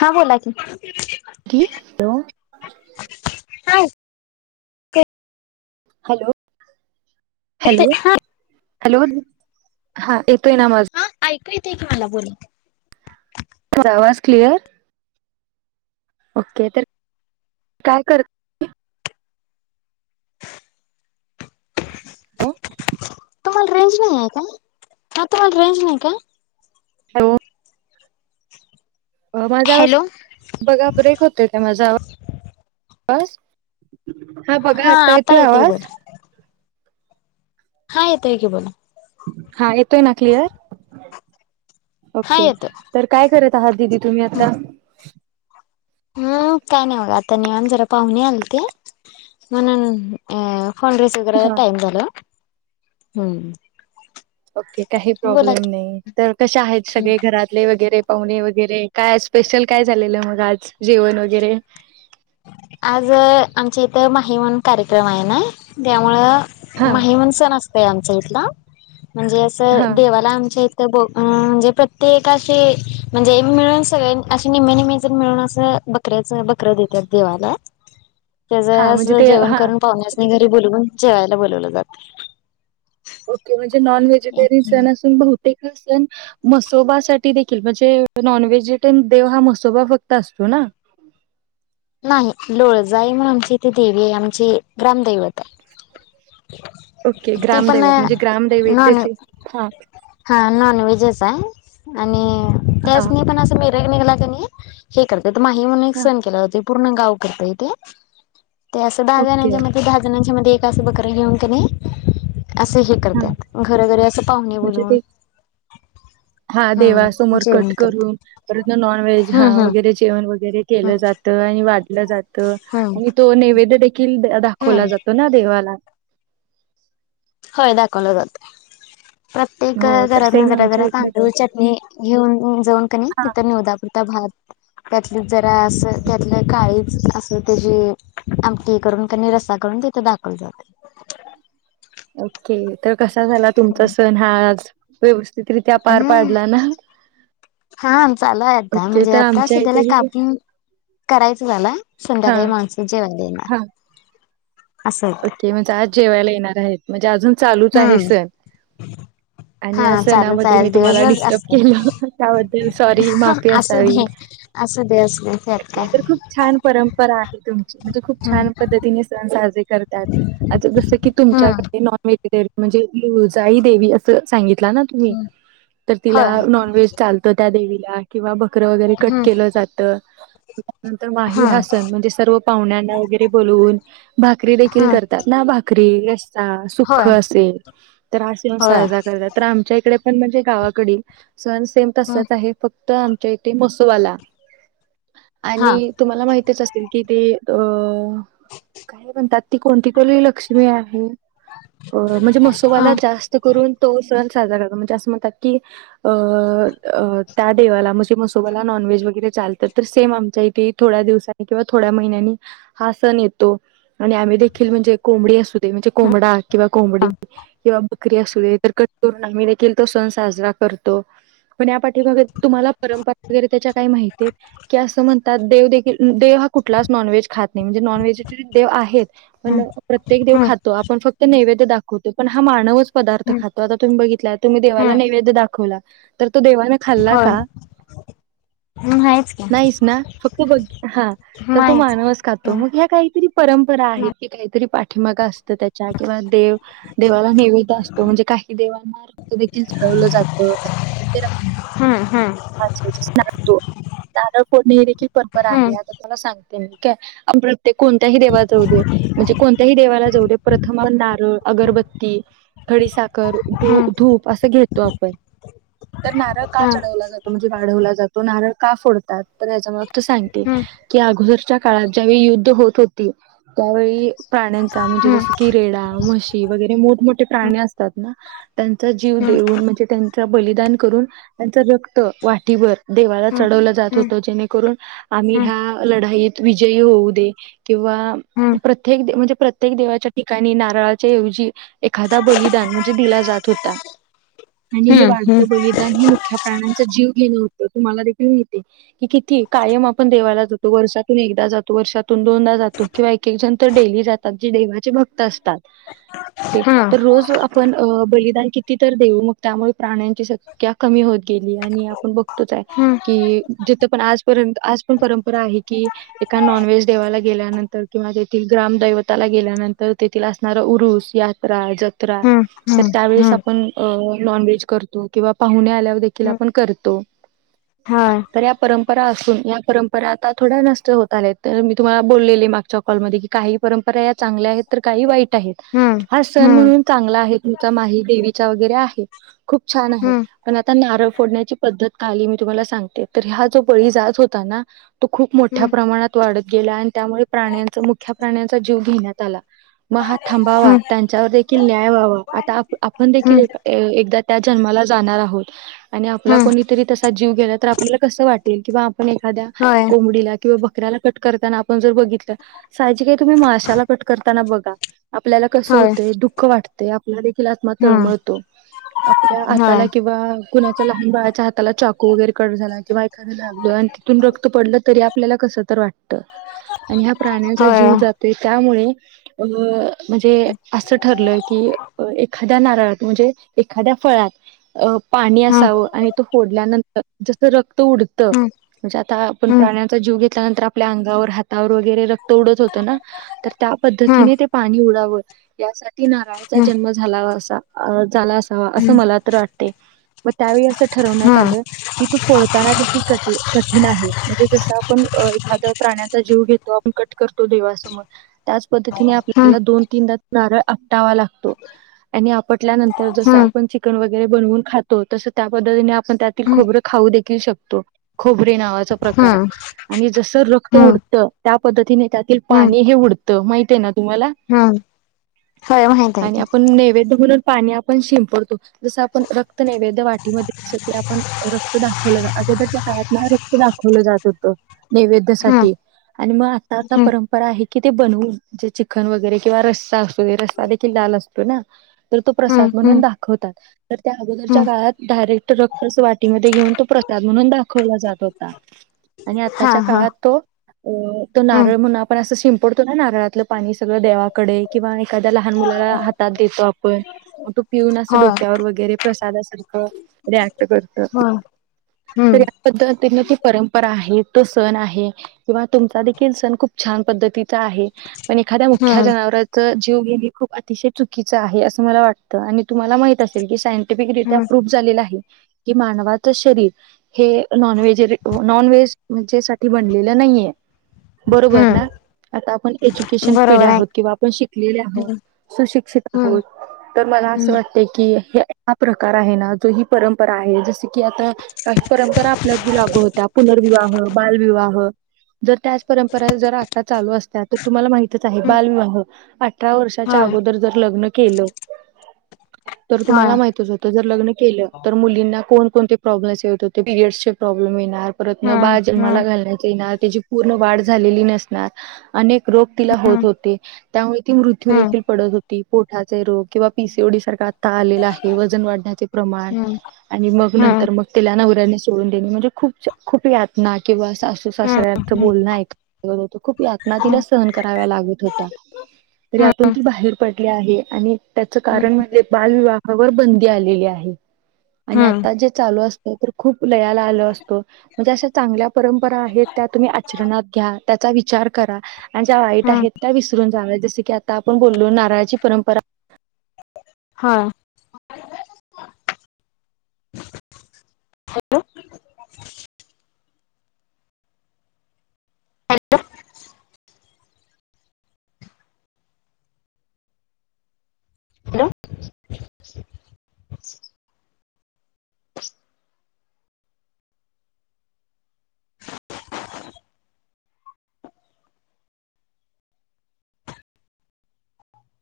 हा बोला की क हा येते हॅलो हॅलो हा हॅलो हा येतोय ना माझ हा ऐकू येत की मला बोल आवाज क्लिअर ओके तर काय कर तुम्हाला रेंज नाही आहे काय? हा तुम्हाला रेंज नाही का? [unintelligible] माझा आवाज हॅलो बघा, ब्रेक होतोय का माझा आवाज? हा बघा आता येतोय आवाज? हा येतंय कि बोला. हा येतोय ना क्लिअर? हा ओके. येतो काय करत आहात दिदी तुम्ही आता? हम काय नाही बघा आता निवांत जरा, पाहुणे आलते. म्हणुन फोन रिसीव करायला हा टाइम झालं. ओके, काही बोला प्रॉब्लेम नाही. तर कशा आहेत की सगळे घरात? तले वगैरे, पाहुणे वगैरे. काय स्पेशल काय झालेलं मग आज जेवण वगैरे? आज आमच्या इथं माहीमान कार्यक्रम आहे ना, त्यामुळं हा माहीमन सण असतंय आमच्या इथला. म्हणजे हा असं देवाला आमच्या इथ म्हणजे प्रत्येकाशी, म्हणजे मिळून सगळे अशे निम्मे निम्मे मिळून असं बघ बकऱ्याचं बकरं देतात देवाला, हा त्याचं म्हणजे असं ते जेवण हा करून पावण्यास घरी बोलवून जेवायला बोलवलं जातं. ओके म्हणजे नॉन व्हेजिटेरियन सण असून, बहुतेक हा सण म्हसोबासाठी देखील म्हणजे नॉन व्हेजिटेयन देव हा म्हसोबा फक्त असतो ना. नाही लोळजाई म्हणूनची ती देवीये आमची ग्रामदैवत. आहे ओके ती पण ग्रामदैवत म्हणजे नॉन ग्रामदैवताची हा हा नॉनव्हेजच आहे, आणि हां, त्यासनी पण असं मिरग निघला का नाही हे करतंय तर माही म्हणून एक हां. सण केला जातोय, पूर्ण गाव करतंय ते. ते असं दहा ओके. जणांच्या मध्ये, दहा जणांच्या मध्ये एक असं बकरं घेऊन का नही असं हे करत्यात घरोघरी असं पाहुणे बोलवून हा हम्म देवासमोर कट जेवण करून करतात परंत नॉनव्हेज हा हम्म हम्म वगैरे जेवण वगैरे हम्म केलं जातं आणि वा जातं हम्म आणि तो नैवेद्य देखील दाखवला हम्म जातो ना देवाला. होय दाखवला जाततोय, प्रत्येक हो, तर घरातनं सेम जरा आमच्या जरा इकडे पण तांदूळ चट णी घेऊन जाऊन कनी हां, तिथ निवदापुरता भात त्यात जरा असं, त्यातलं काळीज असं ते जे आमटी करून, कनी रसा करून, तिथे दाखवलं जातंय. ओके तर कसा झाला तुमचा सण हा आज? व्यवस्थितरित्या पार हम्म पाडला ना? हा चालूये आता, ओके म्हणजे तर आता आमच्या सध्याला इथेही कापून करायचं झालं, हा संध्याकाळी माणसं जेवायला हा येणार असं. होतं. ओके म्हणजे आज जेवायला येणार आहेत, म्हणजे अजून चालूच आहे हम्म सण. आणि हा या चालूच सणामध्ये आहे मी तुम्हाला दिवसभर डिस्टर्ब असतंय केलं, त्याबद्दल सॉरी माफी असू असावी. दे. असू द्या, असू द्या तर खूप छान परंपरा आहे तुमची, म्हणजे खूप हम्म छान पद्धतीने सण साजरे करता. जसं की हम्म तुमच्याकडे नॉन व्हेजिटेरियन म्हणजे लोळजाई देवी असं सांगितला ना [unintelligible] तर तिला होय नॉन व्हेज चालतं त्या देवीला. किंवा बकरं वगैरे कट हम्म केलं जातं. नंतर माही हा हम्म सण म्हणजे सर्व पाहुण्यांना वगैरे बोलवून, भाकरी देील हम्म ना भाकरी, रस्सा, होय सुक्खं असेल तर हा सण होय साजरा करतात. तर आमच्या इकडे पण म्हणजे गावाकडे, सण सेम हम्म तसंच आहे फक्त तर आमच्या इथे म्हसोवाला हा आणि तुम्हाला माहितच असतीलल की ते अ काय म्हणतात. ती कोणती कली लक्ष्मी आहे अ म्हणजे हा मसोबाला जास्त. स्त करून तो सण साजरा करतो म्हणजे असं म्हणतात की, अ अ त्या देवाला म्हणजे मसोबाला नॉनव्हेज वगैरे चालतात तर सेम आमच्या इथे. थोड्या दिवसाांनी किंवा थोड्या महिन्यानी हा सण येतो आणि आम्ही. देखील म्हणजे कोंबडी असू दे म्हणजे कोंबडा किंवा कोंबडी ह किंवा. बकरी असू दे तर कटून आम्ही देखील तो सण साजरा करतो. पण या पाठमाग तुम्हाला परंपरा वगैरे त्याच्या काही माहितीत. की, असं म्हणतात देव देखील देव हा कुठलाच नॉनव्हेज खात नाही म्हणजे नॉनव्हेज देव आहेत. पण प्रत्येक देव ह खातो आपण फक्त नैवेद्य दाखवतो पण हा मानवच. पदार्थ खातो आता तुम्ही बघितला तुम्ही देवाला ह नैवेद्य दाखवला तर तो देवाने खाल्ला का? मग नाहीच की, नाहीच ना फक्त बघ हा तर तो माहीच मानवस खातो मग ह्या काहीतरी. परंपरा आहेत. की, काहीतरी पाठीमागा असत त्याच्या किंवा देव देवाला निवेद असतो म्हणजे काही देवांना. ते देखील चढवलं जातं. हम्म हम्म, [inaudible] तो नारळ पोर्णे देखील पर्पल आहे हम्म त्याला सांगतील काय आपण. ते कोणत्याही देवा जाऊ दे म्हणजे कोणत्याही देवाला जाऊ दे प्रथम नारळ अगरबत्ती. खडी साखर धू हम्म धूप. असं घेतो आपण तर नारळ का हा चढवला जातो म्हणजे वाढवला जातो नारळ का फोड''--'' तात पण याच्या मागचं हम्म सायंटि''--'' की, अगोदरच्या काळात ज्यावेळी युद्ध होत होती त्यावेळी. प्राण्यांचा म्हणजे हम्म जस की, रेडा म्हशी वगैरे मोठमोठे प्राणी असतात ना. त्यांचा जीव हम्म देऊन म्हणजे त्यांच बलिदान करून त्यांच रक्त वाटठीभर. देवाला चढवलं जात होतं जेणेकरून आम्ही ह्या. लढाईत विजयी होऊ दे किंवा प्रत्य''--'' त्येक म्हणजे प्रत्येक देवाच्या ठिकाणी नारळाच्याऐवजी. एखादा बलिदान म्हणजे दिला जात होता आणि हम्म हम्म हे हम्म हम्म हम्म वाढतं बलिदान हे मुख्य प्राणा''--' चा जीव घेतो तुम्हाला देखील माहिती आहे की किती कायम आपण देवाला जातो वर्षातून एक जातो. वर्षातून दोनदा जातो किंवा एक एक जण तर डेली जातात जी देवाचे भक्त असतात. ते तर रोज आप''--'' पण अ बलिदान किती तर देऊ मग त्यामुळे प्राण्यांची संख्या कमी होत गेली. ते आणि आपण बघतोच हाय की जिथ पण आजपर्यंत आज पण परंपरा आहे. की, एका नॉनव्हेज देवाला गेल्यानंतर किंवा तेथील ग्रामदैवताला गेल्यानंतर तेथील असणार उरुस या. रा जत्रा तर हम्म हम्म हम्म हम्म त्यावेळेस हम्म हम्म आपण. अ नॉन व्हेज करतो किंवा पाहुणे आल्यावर देखील आपण करतो. हा, तर या परंपरा असून या परंपरा आता थोड्या नष्ट होत. आल्या तर मी तुम्हाला बोललेली मागच्या कॉलमध्ये की. काही परंपरा या चांगल्या आहेत तर काही वाईट आहेत. हम्म हा सण हम्म म्हणून चांगला आहे तुमचा माही देवीचा वगैरे आहे. खूप छान आहे हम्म पण आता नारळ. फोडन्याची पद्धत आलि मी तुम्हाला सांगते. तर हा जो बळी जात होता ना तो खूप मोठ्या हम्म प्रमाणात. वाढत गेला आणि त्यामुळे प्राण्यांचा मुख्या प्राण्यांचा जीव घेण्यात आला. म हा हम्म हम्म थांबावा. त्यांच्यावर देखील न्याय व्हावा. आता आप - आपण देखील हम्म एक ए -एकदा त्या जन्माला जाणार आहोत आणि आपला हम्म कोणीतरी तस जीव गेला तर आपल्याला कस वाटेल किंवा आपण एखाद्या होय कोंबडीला किंवा बकऱ्याला कट करताना आपण जर बघितलं. साहजिक आहे तुम्ही माशाला कट करताना बघा. आपल्याला कसं होय होतंय? दुःख वाट तय. आपला देखील आत्मा हम्म तळमळतो. आपल्या होय हाताला किंवा च्या लहान बाळाच्या हाताला चाकू वगैरे कट झाला किंवा एखाद लागल आणि तिथून रक्त पडलं तरी आपल्याला कसं तर वाटत. आणि ह्या प्राण्यांचा होय जीव जातोय. त्यामुळे अ म्हणजे असं ठरलं की एखाद त्या नारळात म्हणजे एखाद्या फळात अ पाणी हम्म असावं. आणि तो फोडल्यानंतर जस रक्त उडत हम्म म्हणजे आता हा आपण हम्म प्राण्यांचा जीव घे त्यानंतर आपल्या अंगावर हातावर वगैरे रक्त उडत होत ना? तर त्या हम्म पद्धतीने ते पाणी उडाव. यासाठी नारळाचा जन्म झालावा असा. झाला अस अ असं हम्म मला तर वाटतय. मग त्यावेळी असं ठरवण्यात हम्म आलं. कि तो फोडताना देखील कठी कठीण आहे. म्हणजे जस आपण एखाद प्राण्याचा जीव घेत तो आपण कट करतो देवा समोर. त्याच पद्धतीने हम्म आपल्याला दोन तीनदा नारळ आपटावा लागतो आणि आपटल्यानंत तर जसं हम्म आपण चिकन वगैरे बनवून खात तो तस त्या पद्धतीने आपण त्यातिल हम्म खोबरं खाऊ देखील शकतो. खोबरे नावाच प्रकार हम्म आहे आणि जस रक्त हम्म उडत त्या पद्धतीने त्यातिल हम्म पाणी हे उडत. त माहती आहे ना तुम्हाला? हम्म होय माहित आहे आणि की आपण नैवेद म्हणून पाणी आपण शिंपडतो. जस आपण रक्त क्त नैवेद्य वाटीमध्ये जस की आपण रक्त दाखवलं. अगोदरच्या काळात ना रक्त दाखवलं जात होतं. हम्म नैवेद्यासाठी आणि मग आता आता हम्म परं परा आहे कि ते बनवून जे चिकन वगैरे किंवा रस्सा असतो ते रस्सा देखील लाल असतो ना? तर तो हम्म प्रसाद म्हणून हम्म दाखवतात. तर त्या अगोदर हम्म डायरेक्ट रक्तच वाटीमध्ये घेऊन तो प्रसाद म्हणून दाखवला जात होता. आणि हा आताच्या हा काळात तो अ तो हम्म नारळ म्हणून आपण असं शिंप पडतो ना नारळातलं पाणी सगळं देवाकडे किंवा एखाद्या लहान मुलाला हातात देतो आपण मग तो पिऊन असं होय डोक्यावर वगैरे प्रसादासारखं रिॲक्ट कर त. होय तर हम्म या पद्धतीने ती परंपरा आहे तो सण आहे. किंवा तुमचा देखील सण खूप छान पद्धतीचा आहे. पण एखाद्या मुख्या हम्म जनावरांच जीव घेण. हे खूप अतिशय चुकीचं आहे. असं मला वाटत. आणि तुम्हाला माहित असेल की सायंटिफिकरित्या हम्म प्रूफ झालेलं आहे. की मानवाचं शरीर हे नॉन व्हेजरी -नॉन व्हेज म्हणजे साठी बनलेलं नाहीयय. बरोबर ना? हम्म आता आपण एज्युकेशन पिढी बरोबर आहे आहोत किंवा आपण शिकलेले आहोत. हम्म सुशिक्षित हम्म आहोत तर मला असं हम्म वाटते की हे हा प्रकार कार आहे ना. जो ही परंपरा आहे. जस की आता काही परंपरा आपल्यात बी लागू होत्या पुनर्विवाह, बालविवाह जर त्याच परंपरा जर आता चालू असत्या, तर तुम्हाला माहितच आहे, हम्म बालविवाह अठरा वर्षाच्या होय अगोदर जर लग्न केलं, तर तुम्हाला होय माहितच होत तर जर लग्न केलं, तर मुलींना कोण - कोणते प्रॉब्लेम्स येत होते. पिरियडसचे प्रॉब्लेम येणार. परत न बाळ हम्म जन्माला हम्म घालण्यात येणार. त्याची पूर्ण वाढ झालेली नसणार. अनेक रोग तिला होत हम्म होते. त्यामुळे ती मृत्यू देखील पडत होती. पोटाचे रोग किंवा पीसीओडी सारखा आता आलेला आहे. वजन वाढण्याचे प्रमाण, हम्म आणि मग, हम्म नंतर मग. तिला नवऱ्यानी सोडून देणे. म्हणजे, खूप -खूप यातना किंवा सासू हम्म सासऱ्यांचं बोलणं एक. खूप यातना, तिला हम्म सहन कराव लागत होत्या. हम्म यातून ती बाहेर पडली आहे, आणि त्याचं कारण म्हणजे बालविवाहावर बंदी. बंदी आलेली आहे, आणि हम्म आता जर चालू असत तर, खूप लयाला आलो असतो. म्हणजे अशा चांगल्या परंपरा आहेत, त्या तुम्ही आचरणात घ्या, त्याचा विचार करा. आणि ज्या वाईट हम्म आहेत, त्या विसरून जाव्या, जस की आता आपण बोललो, नारळाची परंपरा. हा. Hello hello